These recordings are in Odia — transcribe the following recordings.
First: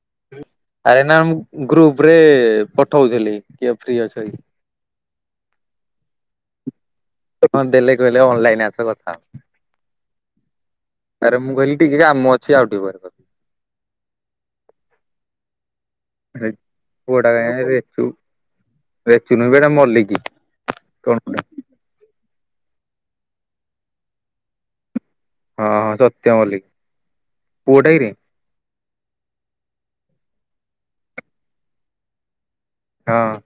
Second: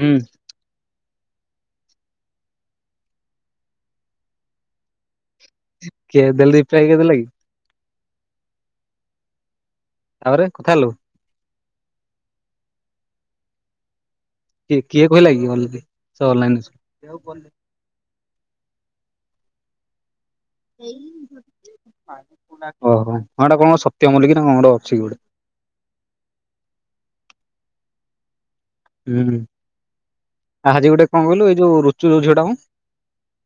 ହୁଁ। ଆରେ ନା ମୁଁ ଗ୍ରୁପ୍ ରେ ପଠଉଥିଲି କିଏ ଫ୍ରି ଅଛ କି। କିଏ ଦେଲେ ରିପ୍ଲାଏ କିଏ ଦେଲା କି? ହଁ ଦେଲେ କହିଲେ ଅନଲାଇନ୍ ଆସ କଥା ହବ। ତାପରେ କଥା ହେଲୁ? ଆରେ ମୁଁ କହିଲି ଟିକେ କାମ ଅଛି ଆଉ ଟିକେ ପରେ କ କିଏ କିଏ କହିଲା କି [unintelligible] ହେ ଅନଲାଇନ ଅଛି। ପୁଅଟା [inaudible] ରେଛୁ। ରେଚୁ ନୁହଁ ବେ ସେଟା ମଲିକି କଣ ଗୋଟେ। ଓହୋ, ହଁ ଏଟା କଣ ସତ୍ୟ ମଲିକି ନା କଣ ଗୋଟେ ଅଛି କି ଗୋଟେ। ହଁ ହଁ ସତ୍ୟ ମଲ୍ଲିକ, ପୁଅଟା କି ରେ? ଉଁ, ଆହାଜି ଗୋଟେ କଣ କହିଲୁ ଏଇ ଯୋଉ ରୁଚୁ ଯୋଉ ଝିଅ ଟା ମୋ। ହଁ।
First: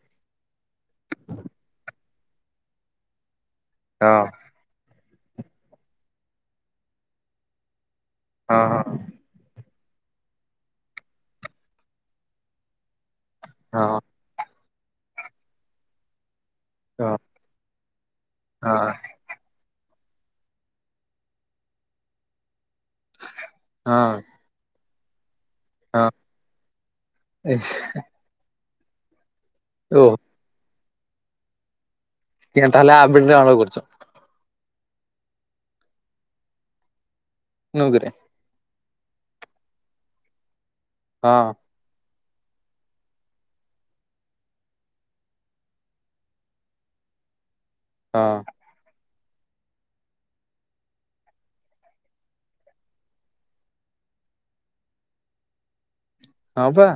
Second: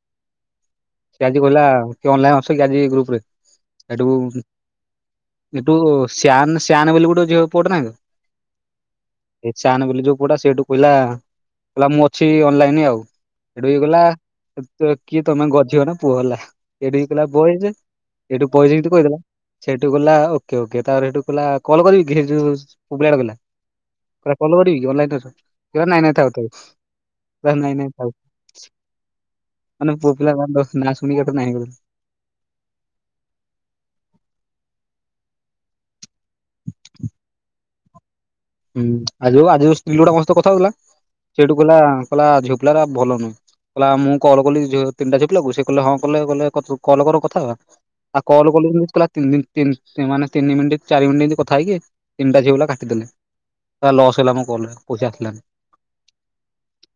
ସେ ଆଜି କହିଲା କିଏ ଅନଲାଇନ୍ ଅଛ କି ଆଜି ଗ୍ରୁପ୍ ରେ ସେଠୁ ହଁ ଏଠୁ ସ୍ୟାନ୍ ସ୍ୟାନ୍ ବୋଲି ଗୋଟେ ଝିଅ ପୁଅଟେ ନାହିଁ ବେ। ହଁ ହଁ। ଏ ଚାନ ବୋଲି ଯୋଉ ପୁଅଟା ସେଇଠୁ କହିଲା, କହିଲା ମୁଁ ଅଛି ଅନଲାଇନ ଆଉ। ସେଠୁ ଇଏ ହଁ ଗଲା କିଏ ତମେ ଗଧିବ ନା ପୁଅ ହେଲା। ହଁ ଏଇଠିକି କହିଲା ବଏଜ ଏଇଠୁ ବଏଜ ହଁ ଯେମିତି କହିଦେଲା ସେଇଠୁ ଗଲା ଓକେ ଓକେ ତାପରେ ସେଇଠୁ କହିଲା କଲ କରିବି କିରେ ହେ ଯୋଉ ପୁଅପିଲାଟା କହିଲା, ହଁ କହିଲା କଲ କରିବିକି ଅନଲାଇନରେ ଅଛ। ସେ କହିଲା ନାଇଁ ହଁ ନାଇଁ ଥାଉ ଥାଉ, ସେ ନାଇଁ ନାଇଁ ଥାଉ ମାନେ ଓ ପୁଅ ପିଲା ନାଁ ଶୁଣିକି ହେଠୁ ନାହିଁ କରି କିଆଁ ତାହଲେ ଆପ୍ ଟି ଡାଉନଲୋଡ କରୁଛ? ନୁହୁ କିରେ। ହୁଁ ଆଜି ଯଉ ଆଜି ଯଉ ସ୍ତ୍ରୀ ଲୋକଟା ମୋ ସହିତ କଥା ହଉଥିଲା ହଁ ସେଇଠୁ କହିଲା କହିଲା ଝିଅପିଲାରା ଭଲ ନୁହେଁ। କହିଲା ମୁଁ କଲ କଲି ଝିଅ ତିନିଟା ଝିଅ ପିଲାକୁ ସେ କହିଲା ହଁ କଲେ କଲେ କଲ କର କଥା ହବା। ହଁ ଆଉ କଲ କଲୁନି ତିନି ଦିନ ତିନ୍ ମାନେ ତିନିି ମିନିଟ୍ ଚାରି ମିନିଟ୍ ଏମିତି କଥା ହେଇକି ତିନ୍ଟା ଝିଅପିଲା କାଟିଦେଲେ। ପୁରା ଲସ୍ ହେଲା ମୋ କଲରା ପଇସା ଆସିଲାନି। ହଁ ବା।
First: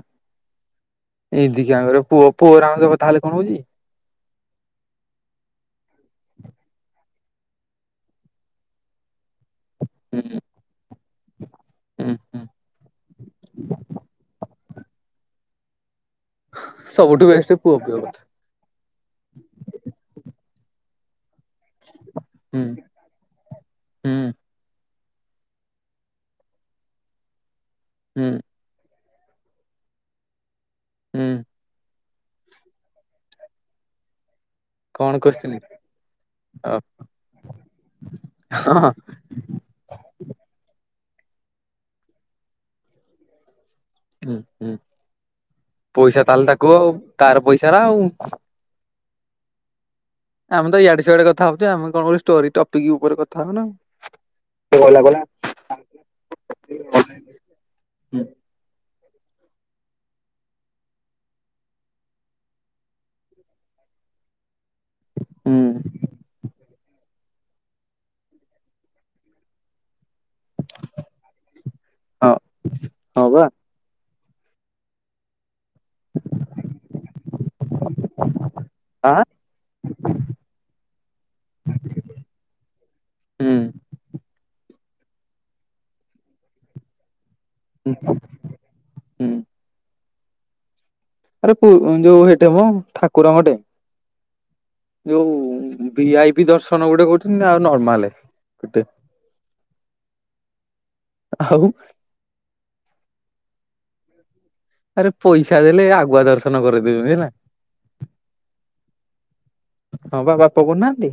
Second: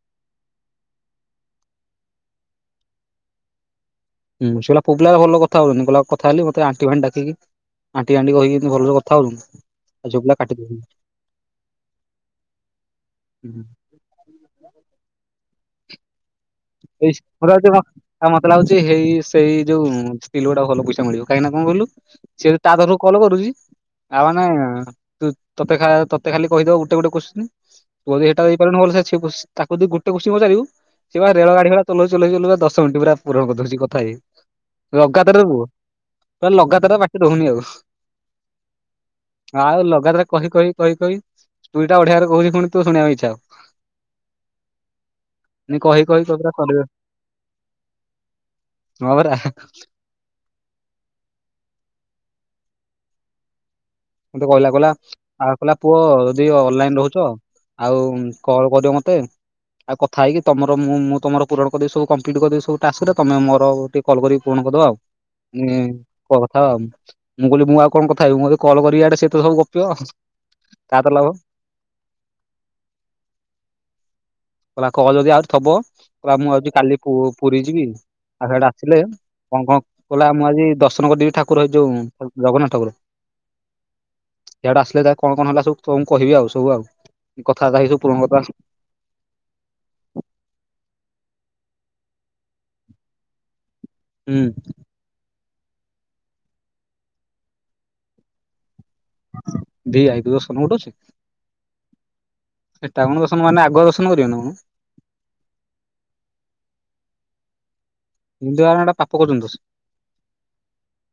ଏଡିଗିଆରେ ପୁଅ ପୁଆଗରେ କଥା ହେଲେ କଣ ହଉଛି। ହୁ ସେ କହିଲା ପୁଆପିଲା ଭଲ କଥା ହଉନି କଥା ହେଲି ମତେ ଆଣ୍ଟି ଫାଣ୍ଟି ଡାକିକି ଆଣ୍ଟି ଆଣ୍ଟି କହିକି ଭଲ କଥା ହଉନୁ। ହୁଁ ଆଉଝିଅ ପିଲା କାଟିଛ ହୁଁ ହୁଁ। [unintelligible] ସବୁଠୁ ବେଷ୍ଟ [unintelligible] ପୁଅ ପିଅ କଥା ମତେ ଲାଗୁଛି ହେଇ ସେଇ ଯୋଉ ସ୍ତ୍ରୀ ଲୋକଟା ଭଲ ପଇସା ମିଳିବ। କାହିଁକି ନା କଣ କହିଲୁ। ସିଏ ହୁଁ ତାପାଖକୁ କଲ କରିଦେଉଛି ହୁଁ ତା ମାନେ ତୁ ତତେଖା ତତେ ଖାଲି କହିଦବ ଗୋଟେ ଗୋଟେ କୋତ୍ସିନି। ହୁଁ କୋଡିଏଟା [unintelligible] ତାକୁ ଯଦି ଗୋଟେ କୋସିନି ପଚାରିବୁ। ହୁଁ। ଗାଡିଵାଲା ଚଲଉ ଚଲଉ କା ଦଶ ମିନିଟ ପୁରା ପୂରଣକରୀ ଦଉଛି କଥା ହେଇ। କଣ କୋଶ୍ଚିନି ଲଗାତାରଦବୁ ହଁ ଲଗାତରେ ବାଟରେ ରହୁନି ଆଉ। ଆଉ ଲଗାତାର କହି କହି କହି କହି ଦୁଇଟା ଓଢିଆ ଘର କହୁଛି ତୁ ଶୁଣିବାକୁ ଇଛା ହବ। ହଁ ହୁଁ ହବ କହି କହି ପଇସା କହି ତାହେଲେ ପୁରା ତାକୁ ସରିବ ଆଉ ତାର ପଇସା ନା ଆଉ। ମ ରା ଆମେ ତ ଇଆଡେ ସିଆଡେ କଥା ହଉଛେ ଆମେ କଣ ଆଉ ଷ୍ଟୋରି ଟପିକ ଉପରେ କଥା ହବ ନା। ମତେ କହିଲା ସେ କହିଲା ଗଲା ଗଲା ଆ କହିଲା ପୁଅ ଯଦି ଅନଲାଇନ ହୁଁ ରହୁଛ ଆଉ କଲ କରିଵୁ ମତେ। ଆଉ କଥା ହେଇକି ତମର ମୁଁ ମୁଁ ତମର ପୁରଣଦେବୁ କପ୍ଲିଟ କରିଦେବି ସବୁ ଟାସ୍କରେ ତମ ମୋର କଲ୍ କରିକି ପୁରଣକରିଦଵା ଆଉ। ହୁଁ, ହିଁ କଥା ଆଉ ମୁଁ କହିଲି ମୁଁ ଆଉ କଣ କଥା ହେବି ମୁଁ ଏବେ। କଲ୍ କରି ଆଡେ ସେ ତ ସବୁ ଗପିଵ ତା ତ ଲାଭ। ହଁ ହଁ ବା। କହିଲା କହ ଯଦି ଆର ଥବ ପରା ମୁଁ ଆଉ କାଲି ପୁ ପୁରୀ ଯିବି ଆଉ ସେଇଆଡୁ ଆସିଲେ ଆଁ କଣ କଣ କହିଲା ମୁଁ ଆଜି ଦର୍ଶନ କରିଦେବି ଠାକୁର ଏଯୋ ଯୋଉ ଜଗନ୍ନାଥ ଠାକୁର। ହୁଁ ଇଆଡେ ଆସିଲେ ତା କଣ କଣ ହେଲା ସବୁ ତୁମକୁ କହିବି ଆଉ। ସବୁ ଆଉ କଥାବାର୍ତ୍ତା ହେଇ ହୁଁ। ସବୁ ପୁୁରଣ କଥା ହୁଁ। ଆରେ ତୁ ଯୋଉ ଏଇଟେ ହମ ଠାକୁରଙ୍କଟେ। ହୁଁ। ଯୋଉ ଭି ଆଇ ବି ଦର୍ଶନ ଗୁଡେ କରୁଛନ୍ତି। ଆଉ ନର୍ମାଲ ଗୋଟେ। ଭିଆଇପି ଦର୍ଶନ ଗୋଟେ ଅଛି? ଆଉ ସେଇଟା କଣ ଦର୍ଶନ ମାନେ ଆଗ ଦର୍ଶନ କରିବେନା କଣ? ଆରେ ପଇସା ଦେଲେ ଆଗୁଆ ଦର୍ଶନ କରେଇଦେଵେ ହେଲା। ହିନ୍ଦୁ ମାନେ ଏଟା ପାପ କରୁଛନ୍ତି ଦୋଷ। ହଁ ବା ବାପା ବୋଉ ନାହାନ୍ତି।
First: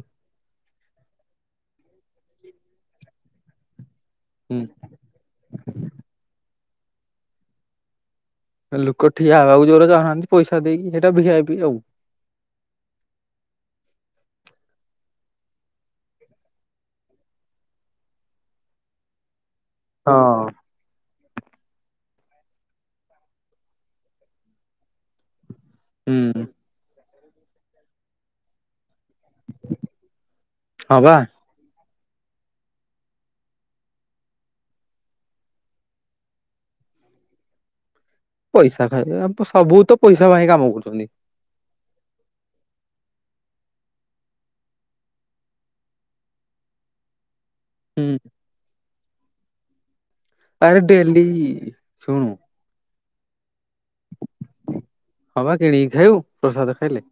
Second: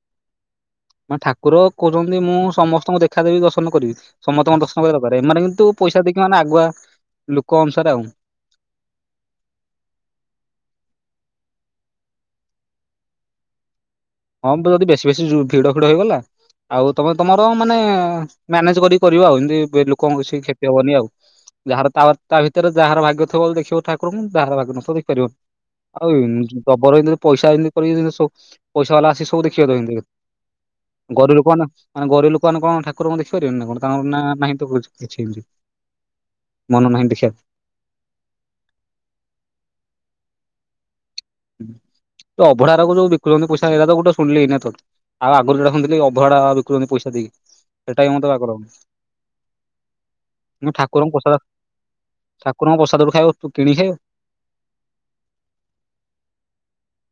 ମୁଁ ଠାକୁର କହୁଛନ୍ତି ମୁଁ ସମସ୍ତଙ୍କୁ ଦେଖାଦେବି ଦର୍ଶନ କରିବି, ସମସ୍ତଙ୍କର ହୁଁ ଦର୍ଶନ କରିବା ଏମାନେ କିନ୍ତୁ ପଇସା ଦେଇକି ମାନେ ଆଗୁଆ ଲୋକ ଅନୁସାରେ ଆଉ। ଲୋକ ଠିଆ ହେବାକୁ ଜୋରରେ ଚାହୁନାହାନ୍ତି ପଇସା ଦେଇକି ସେଇଟା ଭିଆଇପି ଆଉ। ହଁ ଯଦି ବେଶୀ ବେଶୀ ଭିଡ ଫିଡ ହେଇଗଲା ଆଉ ତମେ ତମର ମାନେ ମ୍ୟାନେଜ କରିକି କରିବ ଆଉ। ଏମତି ଲୋକଙ୍କ କିଛି ହଁ। କ୍ଷତି ହବନି ଆଉ। ଯାହାର ତା ଭିତରେ ଯାହାର ଭାଗ୍ୟ ଥିବ ବୋଲି ଦେଖିବ ଠାକୁରଙ୍କୁ, ଯାହାର ଭାଗ୍ୟ ନଥିଵ ଦେଖି ପାରିବନି। ଆଉ ହୁଁ ଜବର ଏମତି ପଇସା ଏମିତି କରି ପଇସା ବାଲା ଆସ ସବୁ ଦେଖିଆ କେମିତି? ହଁ ବା ଗରିଵ ଲୋକ ନା। ମାନେ କଣ ଗରିବ ଲୋକା ମାନେ କଣ ଠାକୁରଙ୍କୁ ଦେଖିପାରିବନି ନା କଣ ତାଙ୍କର ନାହିଁ କିଛି କିଛି। ମନ ନାହିଁ ଦେଖିଵାକୁ। ପଇସା ଖାଇ ଆ ସବୁ ତ ପଇସା ପାଇଁ କାମ କରୁଛନ୍ତି। ତ ଅଭଢା ଗୁରା ଯୋଉ ବିକୁଛନ୍ତି ପଇସା ହେ ତ ଗୋଟେ ଶୁିଣିଲି ଏଇନା ତୋଠୁ। ଆଉ ଆଗରୁ ଏଟା ଶୁଣିଥିଲି ଅଭଡା ବିକନ୍ତି ପଇସା ଦେଇକି, ସେଇଟା ହୁଁ ବି ମତେ ବାଗଲାଗୁନି। ମୁଁ ଆରେ ଠାକୁରଙ୍କ ଡେଲି ପ୍ରସାଦ ଶୁଣୁ ଠାକୁରଙ୍କ ପ୍ରସାଦ ଖାଇବ କିଣିକି ଖାଇବ। ହଁ ବା କିଣିକି ଖାଇବୁ ପ୍ରସାଦ ଖାଇଲେ।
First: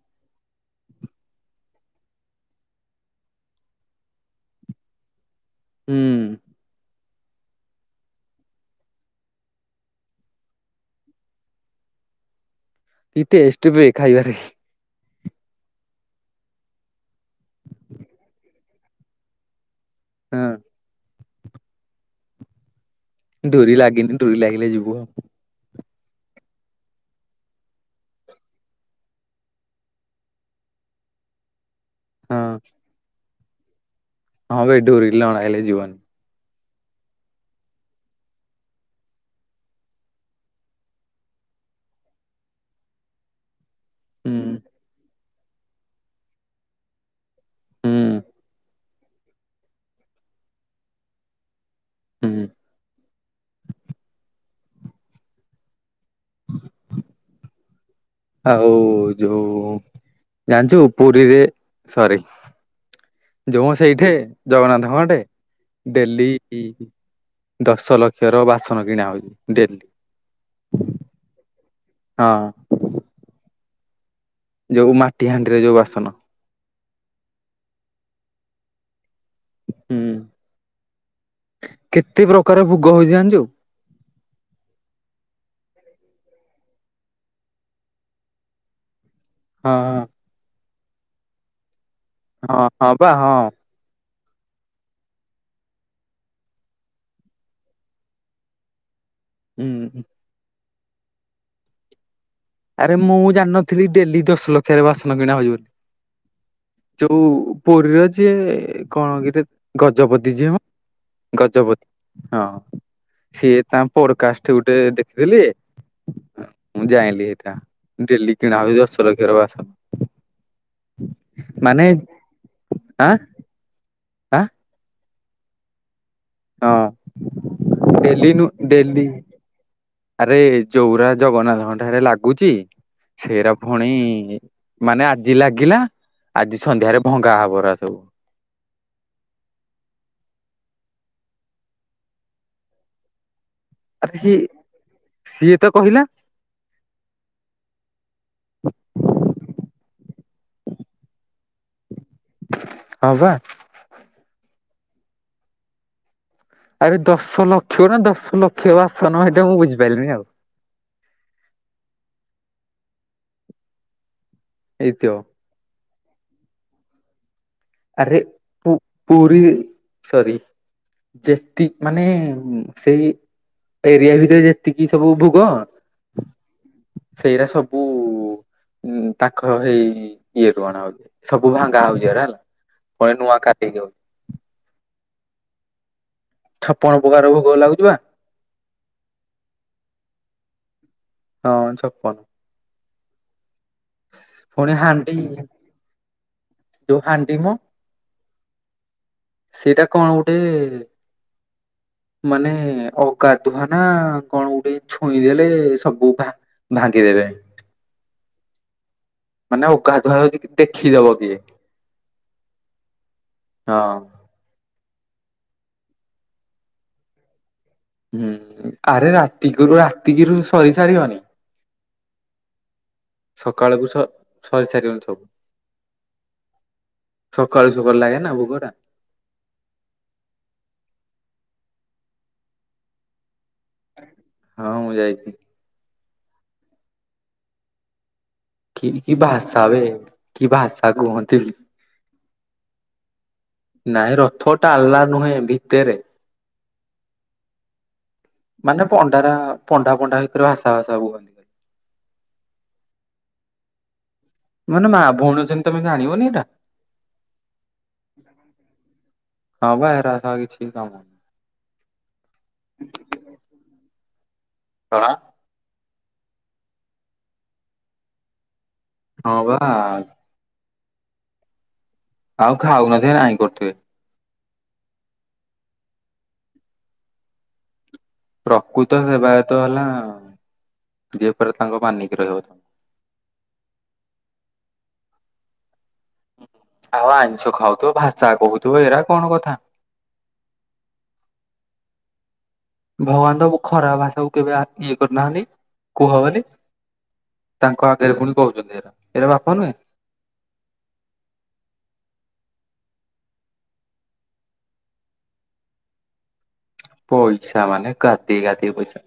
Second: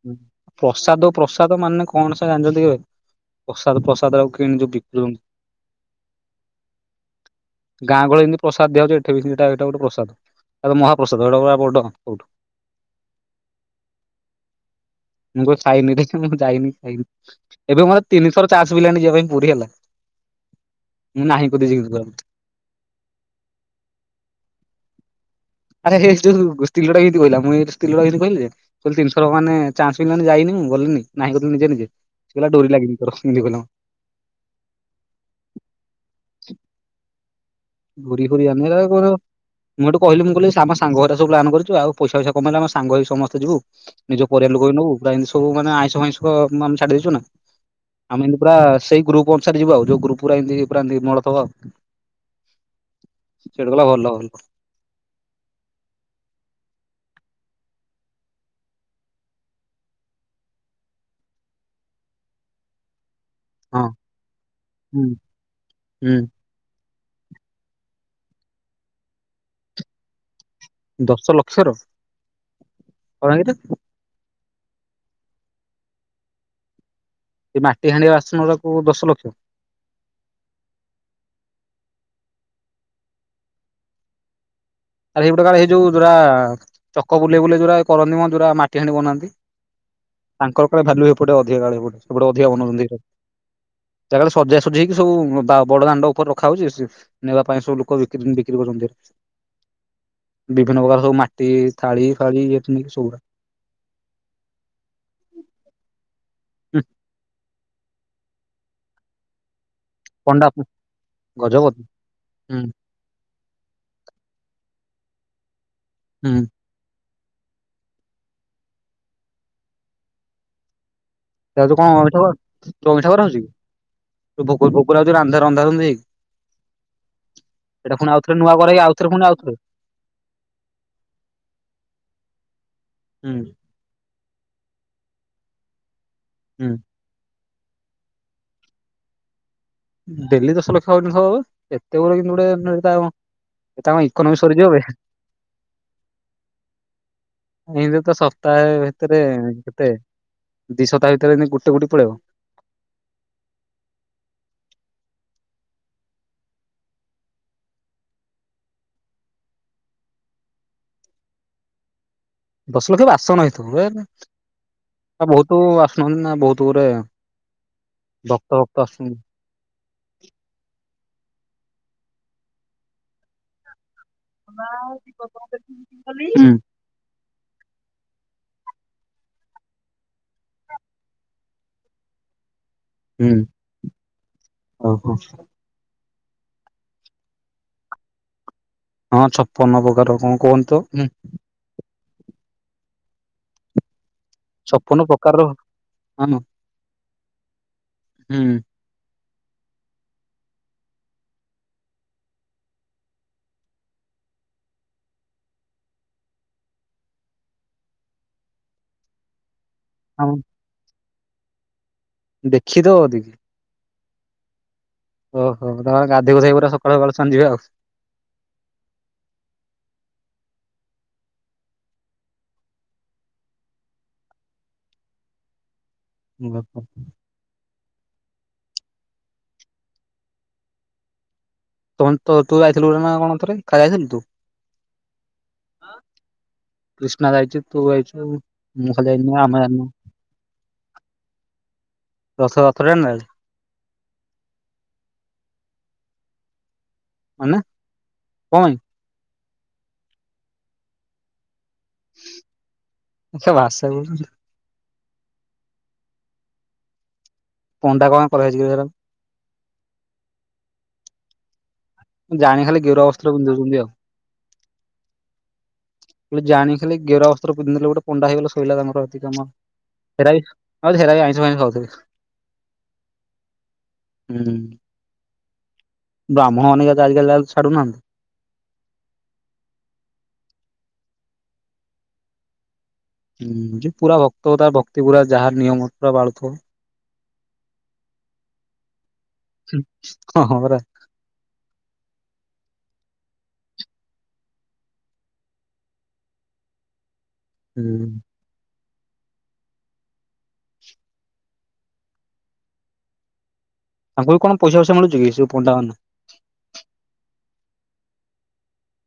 ପ୍ରସାଦ ପ୍ରସାଦ ମାନେ କଣ ସେ ଜାଣିଛନ୍ତି କି ଆଉ। ପ୍ରସାଦ ପ୍ରସାଦ ଆଉ କିଣି ଯୋଉ ବିକୁ ଛନ୍ତି। ହୁଁ। ଗାଁ ଗହଳି ରେ ଯେମିତି ପ୍ରସାଦ୍ ଦିଆହଉଛି ଏଠି ବି ସେମିତି ଏଟା ଗୋଟେ ପ୍ରସଦ୍। ଏଟା ମହାପ୍ରସଦ ଏଟା ପୁରା ବଡ ସେଉଠୁ। କି ଟେଷ୍ଟ୍ ବେ ଖାଇବାରେ। ମୁଁ କହିଲି ସାଇନି ରେ, ମୁଁ ଯାଇନି ଖାଇନି ଏବେ ମୋତେ ତିନିଥର ଚାଷ୍ ମିଳିଲାନି ଯିବା ପାଇଁ ପୁରୀ ହେଲା। ଏଁ। ନାହିଁ କରୁଛି ଗଲେ। ଡୋରି ଲାଗିନି ଡୋରି ଲାଗିଲେ ଯିବୁ ଆଉ। ଆରେ ହେ ଷ୍ଟୋ ଗୋ ସ୍ତ୍ରୀ ଲୋକ ଡ଼ା ଏମ୍ତି କଇଲା, ମୁଁ ଏ ସ୍ତ୍ରୀ ଲୋକଟା କୁ ଏମ୍ତି କହିବି? କୁଲ୍ ତିନ୍ଥର ମାନେ ଚାନ୍ସ୍ ମିଳି ଲାନି ଯାଇନି, ଗଲିନି ନାହିଁ କରଦେଲି ନିଜେ ନିଜେ। କଇଲା ହଁ ଡୋରି ଲାଗିନି ତୋର ଯିବୁନି। ହଁ ବେ ଡୋରି ନ ଲାଗିଲେ ଜୀବନି। [unintelligible] ମୁଁ ହେଠୁ କଇଲି, ମୁଁ କହିଲି ଆମ ସାଙ୍ଗ ହାରିକା ସବୁ୍ ପ୍ଲାନ୍ କରିଚୁ ଆଉ ପଇସା ଫଇସା କମେଇଲା ଆମେ ସାଙ୍ଗ ହେଇ ସମେସ୍ତେ ଯିବୁ। ନିଜ ହୁଁ ପରିବାର ଲୋକ ବି ନବୁ, ପ୍ରାଏ ଏମ୍ତି ସବୁ ମାନେ ଆଇଁଷ ଫାଇଁସ ଆମେ ଛାଡ଼ଦେଇଛୁ ନା। ହୁଁ ଆମେ ଏନ୍ତି ପୁରା ସେଇ ଗ୍ରୁପ୍ ଅନୁ ସାରେ ଯିବୁ ଆଉ। ଯୋଉ ଗ୍ରୁପ୍ ପୁରା ଏମ୍ତି ପୁରା ନିର୍ମଳ ଥବ। ହୁଁ ସେଡ଼ୁ ଗଲା ଭଲ ଭଲ। ଆଉ ଯୋଉ ଜାନ୍ଛୁ ପୁରୀରେ, ସରି। ଯୁମୁ ହଁ ସେଇଠି ଜଗନ୍ନାଥଙ୍କ ହୁଁ ଆଡ଼େ, ହୁଁ ଡେଲି ଇ ଦଶ ଲକ୍ଷ ର ବାସନ କିଣା ହୋଉଚି ଡେଲି। ଦସ ଲକ୍ଷ ର? ହଁ। [unintelligible] ଯୋଉ ମାଟି ହାଣ୍ଡିରେ ଯୋଉ ବାସନ। ଏ ମାଟି ହାଣ୍ଡି ବାସନରା କୁ ଦଶ ଲକ୍ଷ? ହୁଁ କେତେ ପ୍ରକାର ଭୁଗ ହଉଚି ଜାଣିଚୁ। ଆରେ ହେଇ ଗୁଟେ କା ହେଇ ଯୋଉ ଯୁରା ଚକ ବୁଲେେଇ ବୁଲେେଇ ଯୁରା କରନ୍ତି ମ ଯୁରା ମାଟି ହାଣ୍ଡି ବନାନ୍ତି। ହଁ ଅଁ। ତାଙ୍କର କାଳେ ଭାଲୁ ହେପଟେ ଅଧିକା କାଳେ ଅଧିକା ହଁ ବନଉଛନ୍ତି। ହଁ ବା ହଁ ଯା କାଳେ ସଜା ସୁଜି ହେଇକି ସବୁ ବା ବଡ଼ ଦାଣ୍ଡେ ଉପରେ ରଖା ହାଉଚି ଏସିସ୍ ନେବା ପାଇଁ ସବୁ ଲୋକ ବିକ୍ରି ବିକ୍ରି କରଚନ୍ତି। ଉଁ। ବିଭିନ୍ନ ପ୍ରକାର ସବୁ ମାଟି ଥାଳି ଫାଳି ଇଏ ଆରେ ମୁଁ ଜାଣିନଥିଲି ଡେଲି ଦଶ୍ ଲକ୍ଷାରେ ବାସନ କିଣା ହଉଚି ବୋଲି। ହୁଁ ଚୋଉ ପୁରୀର ଚିଏ କଣ କିରେ ଗଜପତି ପଣ୍ଡା ଯିଏ ମ ଗଜବ ଗଜପତି ହୁଁ ହଁ। ଥିଏ ତାଙ୍କ୍ ପୋଡ଼କାଷ୍ଟ୍ ଗୁଟେ ଦେଖିଥିଲି ଉଁ। ମୁଁ ଜାଇଁଲିି ହେଟା ଡେଲି କିଣା ହଉଚି ଦଶ ଲକ୍ଷର ବାସନ୍। ଯା ଚ କଁ ଅଇଁଠା କରା ଯୋ ଅଇଁଠା କରା ହଉଛି କି ଯୋଉ ଭୋଗ ଭୋଗ ରା ରନ୍ଧା ରନ୍ଧି ହେଇକି। ଆଁ ହଁ ଏଡ଼ା ପୁଣ୍ ଡେଲି ଆଉଥରେ ନୁ ନୂଆ କରାହେଇ ଡେଲି ଆଉଥରେ ପୁଣି ଆଉଥରେ ଆରେ ଯଉଗୁରା ଜଗନ୍ନାଥଙ୍କ ଠାରେ ଲାଗୁଛି ହୁଁ ସେରା ଫୁଣୀ ମାନେ ଆଜି ଲାଗିଲା ଆଜି ହୁଁ ସନ୍ଧ୍ୟାରେ ଭଙ୍ଗା ହବ ରା ସବୁ। ଡେଲି ଦଶ ଲକ୍ଷ ହେଉଚି ହବ ଏତେ ଗୁଡେ କିନ୍ତୁ ଗୋଟେ ତାଅ ଆରେ ସି ସିଏ ତ କହିଲା ଏନ୍ତି ତ ସପ୍ତାଏ ଭିତ୍ରେ କେତେ ଦି ସତା ଭିତରେ ଏମିତି ଗୋଟେ ଗୁଟି ପଳେଇବ। ଅଁ ବା। ଆରେ ଦଶ ଲକ୍ଷ ନା ଦଶ ଲକ୍ଷ ବାସନ ହେଇଟା ମୁଁ ବୁଝିପାର୍ଲିନି ଆଉ। ଦଶ୍ ଲକ୍ଷ ବାସନ ହେଇଥିବ ଏ ହେଇଥିମ। ବହୁତ ଆସୁନାହାନ୍ତି ନା ବହୁତ ଗୋରେ ଆରେ ପୁ ପୁରୀ ସରି ଯେତି ମାନେ ସେଇ ଏରିଆ ରେ ସେ ଯେତିକି ସବୁ ଭୋଗ ହୁଁ ସେଇରାା ସବୁ ଉଁ ତାଙ୍କ ହେଇ ଇଏ ରୁ କଣ ହଉଛି ସବୁ ଭାଙ୍ଗା ହଉଛିରା ହେଲା। ପଳେ ନୂଆ କାଟିଦିଅ? ଓ ହୋ। ଛପଣ ପକାର ଭୋଗ ଲାଗୁଛି ବା? ହଁ ଛପନ ପ୍ରକାର କଅଁ କୁହନ୍ତୁ ଉଁ। ହଁ ଛପୁ ପୁଣି ଛପନ ହାଣ୍ଡି ପ୍ରକାରର ହଁ ଯୋଉ ହାଣ୍ଟି ମ ହୁଁ। ସେଟା କଣ ଗୋଟେ ମାନେ ଅଗାଧୁଆ ନା କଣ ଗୋଟେ ଛୁଇଁଦେଲେ ସବୁ ଦ୍ଭା ଭାଙ୍ଗିଦେବେ। ମାନେ ଅଗାଧୁଆ ଆଉ ବେଳେ ଯଦିଦେଖିଦବ ଜିଏ। ଦେଖିଦବ ଯଦି? ହଁ। ଓହୋ! ତମେ ଗାଧେଇ ପାଧେଇ ପୁରା ସକାଳୁ ସକାଳୁ ଦର୍ଶନ ଯିବେ ଆଉ। ହୁଁ ଆରେ ରାତିରୁ ରାତିକିରୁ ସରି ସାରିବନି। ସକାଳକୁୁ ସ ସରିସାରିନଥିବ। ଉଁ ହୁଁ। ସକାଳୁ ସକାଳୁ ଲାଗେ ନା ଭୋଗ ଉରା। ତମେ ତ ତୁ ଯାଇଥିଲୁ ନା କଣ ଥରେ ଖାଲି ଯାଇଥିଲୁ ତୁ? ହଁ ମୁଁ ଯାଇଛି କୃଷ୍ଣା ଯାଇଛୁ ତୁ ଯାଇଛୁ। କି ମୁଁ ଖାଲି କି ଯାଇନି ଆମେ ଭାଷା ବେ ଯାଇନୁ କି ଭାଷା କୁହନ୍ତି। ରଥ ରଥ ଟାଣିଲା ବେଳେ ନାଇଁ ରଥ ଟାଲା ନୁହେଁ ଭିତରେ। ମାନେ କଣ ପାଇଁ। ମାନେ ପଣ୍ଡାରା ପଣ୍ଡା ପଣ୍ଡା ଭିତରେ ଭାଷା ଭା ସବୁ ଭାଷା [unintelligible] ମାନେ ମା ଭଉଣୀଅଛନ୍ତି ତମେ ଜାଣିବନି ଏଇଟା? ପଣ୍ଡା କଣ କରାହେଇଛି କେଜାଣି ହଁ ବା ହେରା କିଛି କାମ ଜାଣି ଖାଲି ଗେରୁଆ ବସ୍ତ୍ର ପିନ୍ଧଉଛନ୍ତି ଆଉ। କଣ ଜାଣିକି ଖାଲି ଗେରୁଆ ବସ୍ତ୍ର ପିନ୍ଧି ଦେଲେ ଗଟେ ପଣ୍ଡା ହେଗଲା ଶଇଲା ହଁ ତାଙ୍କର। ବା ହେରା ବି ହଁ ହେଇରା ବି ଆମିଷ ଫାଇଷ ଖାଉଥିବେ। ଆଉ ଖାଉନଥିବେ ନାଇଁ କରୁଥିବେ। ହୁଁ। ବ୍ରାହ୍ମଣ ହେରୀକା ଆଜିକାଲି ଛଡୁନାହାନ୍ତି। ପ୍ରକୃତ ସେବାୟତ ହେଲା ଯିଏ ପରା ତାଙ୍କ ମାନିକି ରହିବ। ହୁଁ ପୁରା ଭକ୍ତ ତାର ଭକ୍ତି ପୁରା ଯାହା ନିୟମ ପୁରା ପାଳୁଥିବ। ଆଉ ଆଇଁଷ ଖାଉଥିବ ଭାଷା କହୁଥିବ ଏରା କଣ କଥା। ହୁଁ ହଁ ପରା। ଭଗବାନ ତମକୁ ଖରାପ ଭାଷା କୁ କେବେ ଇଏ କରିନାହାନ୍ତି କୁହ ବୋଲି। ତାଙ୍କ ହୁଁ ଆଗରେ ପୁଣି କହୁଛନ୍ତି ଏରା ଏରା ପାପା ନୁହେଁ? ତାଙ୍କୁ ବି କଣ ପଇସାଫଇସା ମିଳୁ ଛି କି ପଣ୍ଡା ମାନଙ୍କୁ? ପଇସା ମାନେ ଗାଦିଏ ଗାଦିଏ ପଇସା।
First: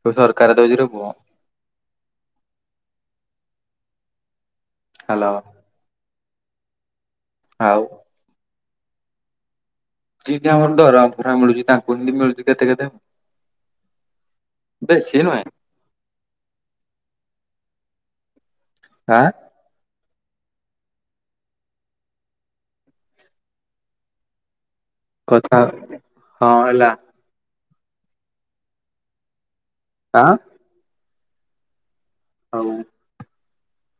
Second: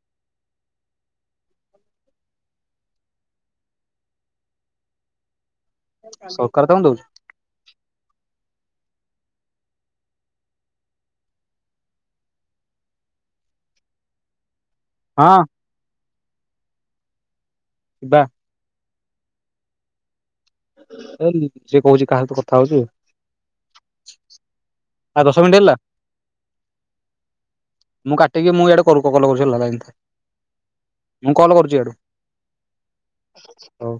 ସବୁ ସରକାର ଦଉଛି ରେ ପୁଅ। ହାଲୋ। ସରକାର ତାଙ୍କୁ ଦଉଛି? ଆଉ? ଜିି ଆମର ଦରମା ଫରମା ମିଳୁଛି ତାଙ୍କୁ ହିନ୍ଦୀ ମିଳୁଛି କେତେ କେତେ? ବେଶି ନୁହେଁ। ହଁ ଯିବା। ଆଁ। ହେଇ ସେ କହୁଛି କାହା ସହିତ କଥା ହଉଛୁ। ଆଉ ଦଶ ମିନିଟ୍ କଥା ହେଲା ହଁ ହେଲା ମୁଁ କାଟିକି ମୁଁ ଇଆଡେ କଲ କରୁଛି ହୋଲା ଲାଇନି ଥା। ଆଁ। ମୁଁ କଲ କରୁଛିୁ ଇଆଡୁ। ଆଉ। ହଉ।